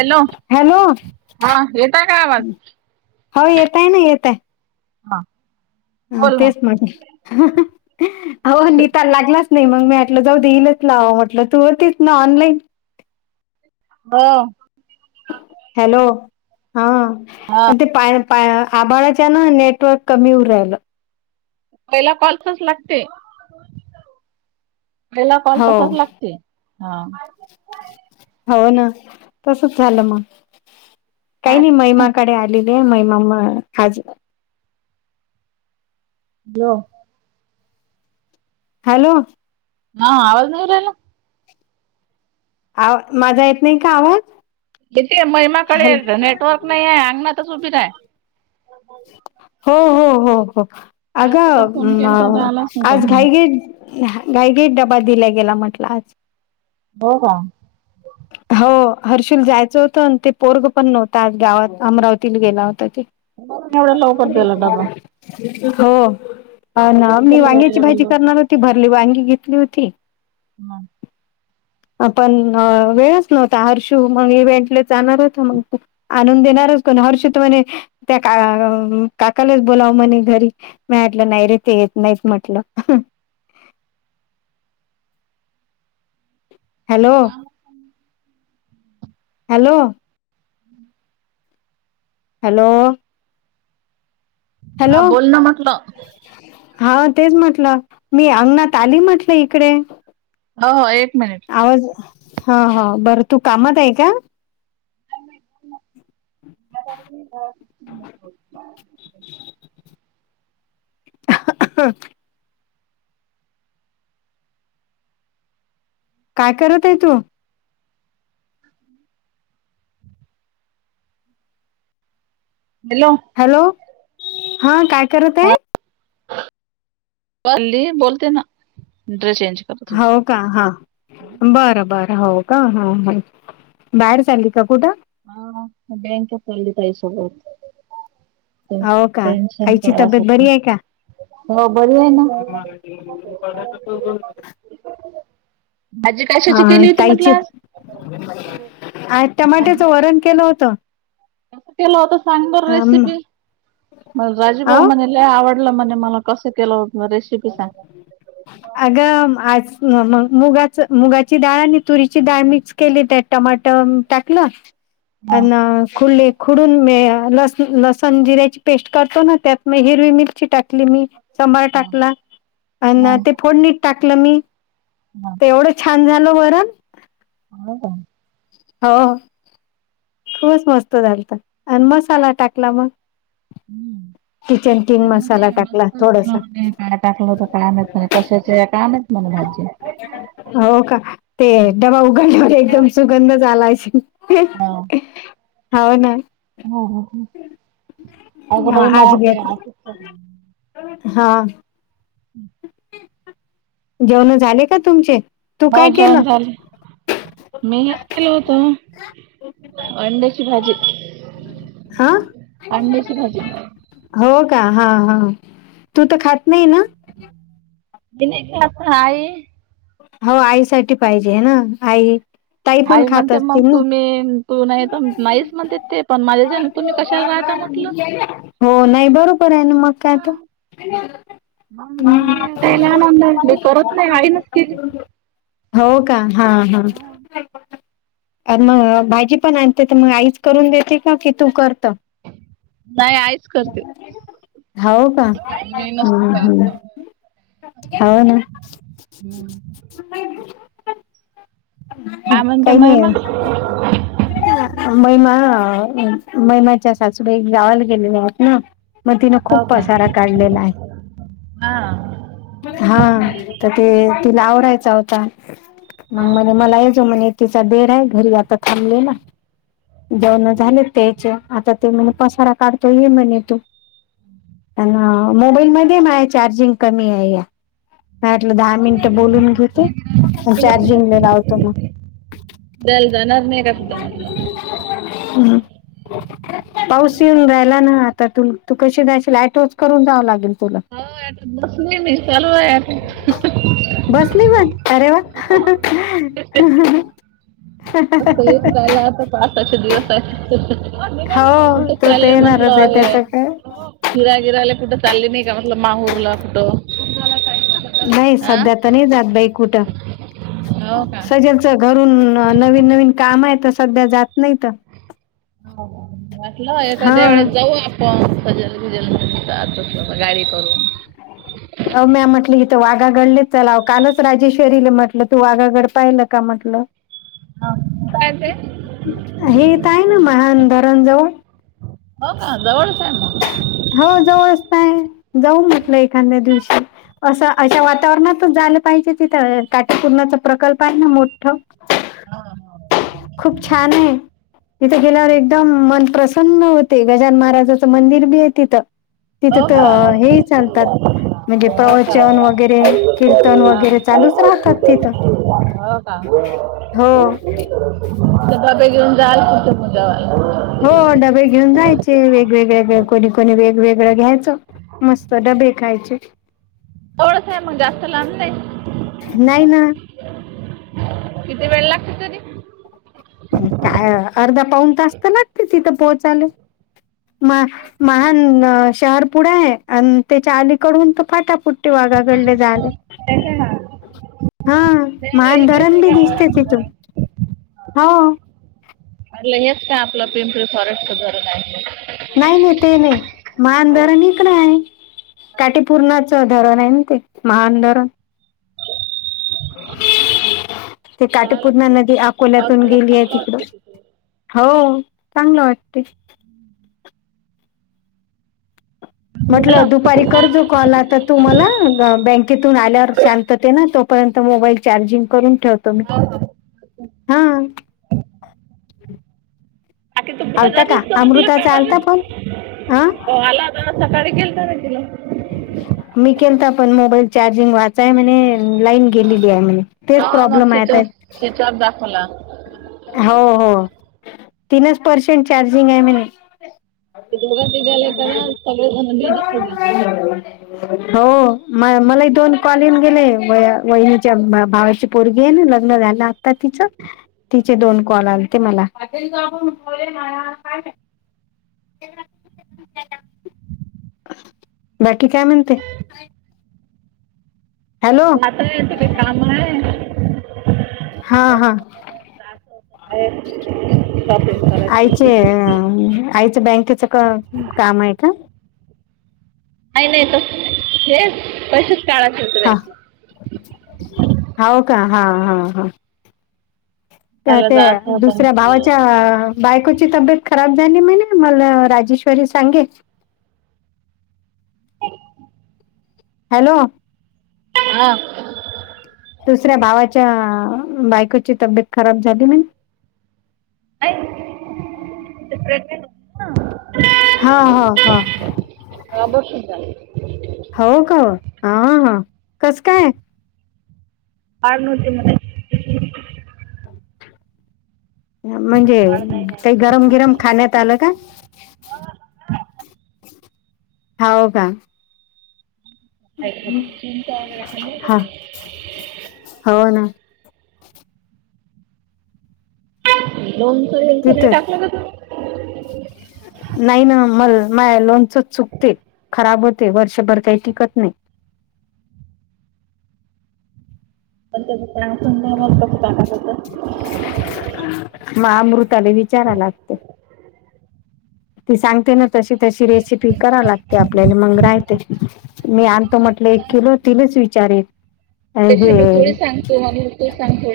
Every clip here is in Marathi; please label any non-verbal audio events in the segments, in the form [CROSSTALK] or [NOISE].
हॅलो. हॅलो हा येतय का आवाज हो येत आहे ना येत आहे? हा. हा बोल मग तेच म्हग अनीताला लागल असत नाही मग मी म्हटल जाऊ दे हिलाच लावावा म्हटलं तू होतीस ना ऑनलाईन- हो. हॅलो हा हा आणि ते पाय आभाळाच्या नेटवर्क कमी येऊन राहिलं पहिला कॉल तुच लागते पहिला कॉल हो तसाच लागते हा हो ना तसच झालं मग काही नाही महिमा कडे आलेली आहे महिमा खाज हा हॅलो हा आवाज न येऊन राहिला आवा माझा येत नाही का आवाज इथे हॅलो महिमाकडे नेटवर्क नाहीये अंगणातच उभी आहे हो हो हो हो काल अंग तिथं फोन केलता तर आलाच नव्हता आज हा घाई घे घाईगेट डबा दिला गेला म्हटल आज हो हो हो हर्षुल जायचं होतं आणि ते पोरग पण नव्हता आ गावात अमरावतीला गेला होता ते एवढ्या लवकर दिलाडबा हो ना मी वांग्याची भाजी करणार होती भरली वांगी घेतली होती हा आपण वेळच नव्हता हर्षू मग इव्हेंटले जाणार होत मग तू आणून देणारच कोण हर्षत म्हणे त्या काकालाच बोलावं म्हणे घरी मटलं नाही रे ते येत नाहीत म्हटलं हॅलो हॅलो [INAUDIBLE] हॅलो हा हॅलो बोल ना म्हटलं हा तेच म्हटलं मी अंगणात आली म्हटलं इकडे हो हो एक मिनिट आवाज हा हा बरं तू कामात आहे का म काय करत आहे तू ओल हॅलो हा काय करत आहे पल्ली बोलते ना ड्रेस चेंज करत होती हो का हा बरं बरं हो का ह बाहेर चालली का कुठं हा बँक चालली तई सोबत हो का आईची तब्येत बरी आहे का हो बरी आहे ना आ भाजी हा कशाची केली होती म्हटलं काहीची आज? आ भाजी टमाट्याचं वरण केलं होतं केलं होत सांग बर अम, रेसिपी म राजीबाऊ अहो म्ह आवडलं म्हज मला कसं केलं रेसिपी सांग ह् अगं आज मग मुगाच मुगाची डाळ आणि तुरीची डाळ मिक्स केली त्या टमाट हा टाकलं खु खुडून लसण जिऱ्याची पेस्ट करतो ना त्यात मग हिरवी मिरची टाकली मी सांबार हा. टाकला हा ते फोडणीट टाकलं मी हा एवढं छान झाल वरण हो का? हो खूबच मस्त झालतं, आणि मसाला टाकला मग हम्म किचनकि नाय म्हणे मस्त केलं म्हणे, काय टाकलं होतं मं ते कशाचे का [UNINTELLIGIBLE] हो का ते डबा उघडल्यावर एकदम हा. सुगंध झालायची हो ना. हो हो हो. हा आज घेतलं हं जेवनं झाले का तुमचे? तू हो काय केलं जेवण झाले. मी हेच केलं होत अंड्याची भाजी हा अंड्याची भाजी हो का हा हा तू तर खात नाही ना. हाय. हो आई साठी पाहिजे हाय ना आई. ताई पण आई खात म्हणते मग असतील ना तुम्ही तू नाहीेत नाहीच म्हणते ते पण माझ्या तुम्ही कशाला राहता म्हटल. हो नाही बरोबर आहे ना मग काय तर म मी त्यायले आणुन द्यायले मी करत नाही आई नाच केली. हो का हा हा [UNINTELLIGIBLE] अन मग भाजी पण आणते तर मग आईच करून देते का? की तू करतं? नाही आईच करते [UNINTELLIGIBLE] हाव का मी नसते हं करत हं. हो. हो ना. हम्म नाही बी हं काय म्हणते काही महिमा नाहीयं. महिमा महिमाच्या सासूबाई गावाला गेलेल्या आहेत ना. मग तिनं हो खूप का पसारा काढलेला आहे. हा हा तर ते तिला आवडायचा होता. मग म्हणे मलाही जमेना म्हणे तिचा देर आहे घरी आता थांबलेला. जेवण झालेत त्याचे आता ते म्हणे पसारा काढतो ये म्हणे तू. मोबाईलमध्ये माझ्या चार्जिंग कमी आहे या म्या म्हटलं दहा मिनट ट बोलून घेते चार्ज चारजिगले लावतो मग. द्यायला जाणार नाही का तुझ्या म्हटलं हं पाऊस येऊन राहिला ना आता तून तू कशी जाशील? ऍटोच करून जावं लागेल तुला. [INAUDIBLE] बसली पण अरे वा हाहा अस येऊ रायला आता पावसाचे दिवस आहे. हो कुठं तो तर चाललंय म्हंटलं येणारच आहे? त्याच काय हिरागिराले कुठं चालले नाही का म्हटलं माहूरला कुठं? नाही हा सध्या त नाही जात बाई कुठं हो का सजल घरून नवीन नवीन काम आहे तर सध्या जात नाही तं हो हो वाटलं हा एखाद्या वेळेस जाऊ आप पण जल जल [UNINTELLIGIBLE] गाडी करून अ म्या म्हटलं इथ वाघा गडले चलाव कालच राजेश्वरीले म्हटलं तू वाघागड पाहिलं का म्हटलं? कुठं आहे ते हे तर आहे ना महान धरणजवळ हो का जवळच आहे मग. हो जावळच त आहे जाऊ म्हटलं एखाद्या दिवशी. असं अशा वातावरणातच झालं पाहिजे तिथं काठीकुर्णाचा प्रकल्प आहे ना मोठ हा हा‌. खूप छान आहे. तिथे गेल्यावर एकदम मन प्रसन्न होते गजान महाराजाचं मंदिर बी आहे तिथं. तिथे हो तर का हे ही चालतात म्हणजे हो का प्रवचन वगैरे कीर्तन वगैरे चालूच राहतात तिथं. हा. हो बाबे घेऊन जाल तुझं तझ्यावाला [UNINTELLIGIBLE] हो डबे घेऊन जायचे वेगवेगळे कोणी कोणी वेगवेगळं घ्यायच. मस्त डबे खायचे थोडस आहे मग जास्त लांब नाही. नाही ना किती वेळ लागत तरी. काय अर्धा पाऊन तास तर लागते तिथं पोहोचाले. म महान शहर पुढं आहे आणि त्याच्या अलीकडून त फाटा फुटत वाघा कडलं झालं? हा मान इकडेच धरण आहे बी का दिसते तिथून. हो म्हटलं हेच काय आपलं पिंपरी फॉरेस्ट धरण आहे. नाही नाही ते नाही, मान धरण तं इकड आहे. काठीपूर्णाचं धरण आहे ना ते महान धरण. ते काय काठीपूर्णा लागते नदी अकोल्यातून पावसाळ्यात गेली आहे चांगलं तिकडं. वाटतं तिथे हो चांगलं वाटते. म्हटलं झालं दुपारी करजो. कॉल आता तू मला बँकेतून आल्यावर शांतते ना तोपर्यंत मोबाईल चार्जिंग करून ठेव. म हा बाी तू कुठं आलता का जातसत अमृताचा आलता म्हटलं पण हा का आला हा सकाळी गेलत ना तिला. मी केल तर पण मोबाईल चार्जिंग वाचाय म्हणे लाईन. गेलेली आहे म्ह तेच प्रॉब्लेम आहे. स्विच ऑफ दाखवला. हो हो तीनच पर्सेंट चार्जिंग आहे म्ह तुगती गला का सगळ बीज हम हो म मला दोन कॉल येऊन गेले वहिनीच्या भावाची पोरगी आहे ना लग्न झालं आता तिचं. तिचे कॉल आलते मला. बाकी काय म्हणते. हॅलो. ते काही काम आहे हा हा, शॉपिंग करायची आईचे आईचं बँकेच का काम आहे का. नाही नाही तस नाही हे कसेच काळाचील तु होव का हा हा हा. त्या त्याला त्या जायचं होतं दुसऱ्या म्हटलं भावाच्या. बायकोची तब्येत खराब झाली म्ह मला राजेश्वरी सांगे. हॅलो. हा. दुसऱ्या भावाच्या बायकोची तब्येत खराब झाली म अ र हा हा हा बर सुूनत. हो का ह ह कसं काय. पाल नव्हती ना त्यांच्यात. [INAUDIBLE] म्हणजे काही गरम बिरम खाण्यात आलं का. होव का. हा [UNINTELLIGIBLE] हो ना. लोनच बिनच नाही तिथं टाकलं का तुम्ही. [INAUDIBLE] नाही ना म माय लोनचच चुकते खराब होते वर्षभर काही टिकत नाही. पण तुन मस्त होत म अमृताला विचाराय लागते. ती सांगते ना तशी तशी रेसिपी करा लागते आपल्याला मग राहते मी आणतो म्हटलं एक किलो तिलाच विचारल त्या मी थोडी सांगतो आणि तू सांग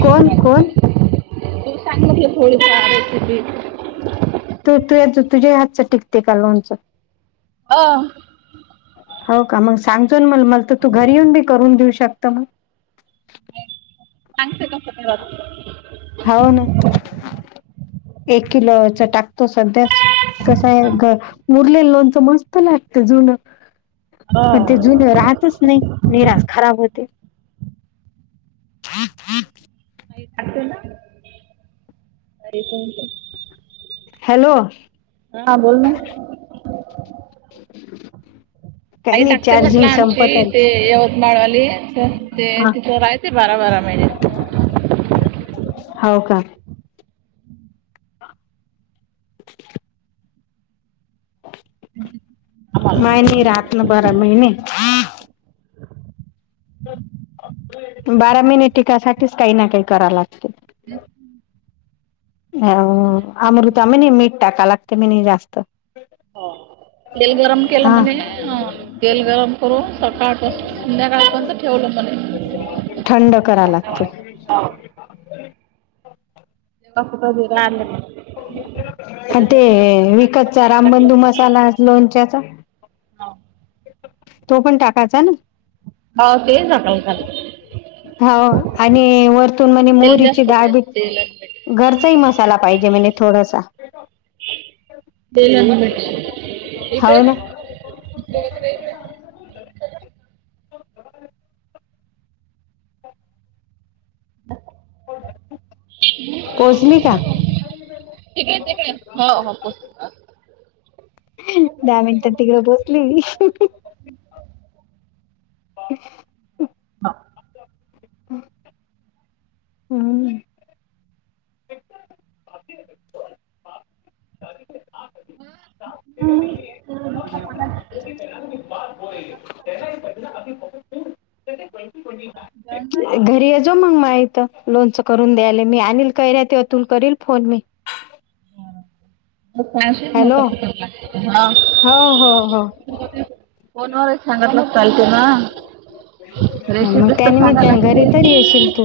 कोण कोण ो सांग थोडी का रेिी तू तू तुझ्या हातच टिकते का लोणच ह हो का मग सांगचो म मला तर तू घरी येऊन बी करून देऊ शकत मग थँ का धन्यवाद हव ना एक किलोच टाकतो सध्याच कसंय मूरलेलं लोणच मस्त लागत जुनं हो पण ते आई जुन राहतच नाही निराश खराब होते माहितीय तुला अरी हॅलो हा बोल ना [INAUDIBLE] काही आई नाही टाकते म्हटलं चार्जिंग आमची संपत ते आली यवतमाळवाली ते हा तिथं रायते बारा बारा महिने हो का [INAUDIBLE] म नाही रात न बरा महिने बारा महिने टिकासाठीच काही ना काही कराव लागतील हा अमृता म्हणे मीठ टाका लागते म्हणे जास्त हो तेल गरम केलं हा म्हणे अ तेल गरम करून सकाळपासून संध्याकाळपर्यंत ठेवलं म्हणे थंड कराव लागत [UNINTELLIGIBLE] आणि त्याच्यामध्ये ते गरम गरमात विकतचा मसाला रामबंधू मसाला लोणच्याचा होव तो पण टाकायचा ना हो तेच झाकण घाल हाव आणि वरतून म्हणे तेल मोहरीची जास्त पाहिजे डाळबी तेल आणि मीठ घरचाही मसाला पाहिजे म्हणजे थोडासा हो ना [UNINTELLIGIBLE] ब पोहचली का ठीक आहेकडे हो हो पोचली दहा मिनिटात तिघ पोचली. [UNINTELLIGIBLE] [INAUDIBLE] हम्. हं. [UNINTELLIGIBLE] घरी अजू जेव मग माझ्या इथं लोणचं करून द्यायले मी आणल काय नाई त्यातून करील फोन मी. हॅलो हां. हो हो हो. फोन वारच सांगितलं चालतंय ना? हा मग रेषेपीच तर सांगायला त्यानिमित्ताने घरी तरी येशील लागते. तू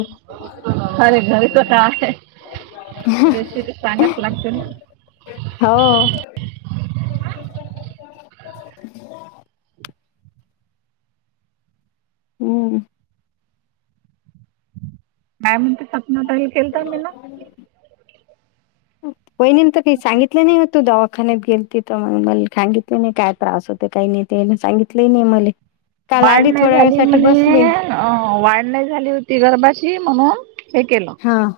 अरे घरी कसा आहे. लागते ना हो. [UNINTELLIGIBLE] हम्म. नाही म्हणते सपना तरी केलता मिनं. वहिणीन तर काही सांगितलं नाही होतो दवा दवाखान्यात गेल तिथ मग मला सांगितले नाही काय त्रास होते काही नाही ते सांगितले नाही मला काल वाढ आली नाही थोड्या झाली वेळासाठी म्हणे बसले अ वाढ नाही झाली होती गर्भाची म्हणून हे केलं हां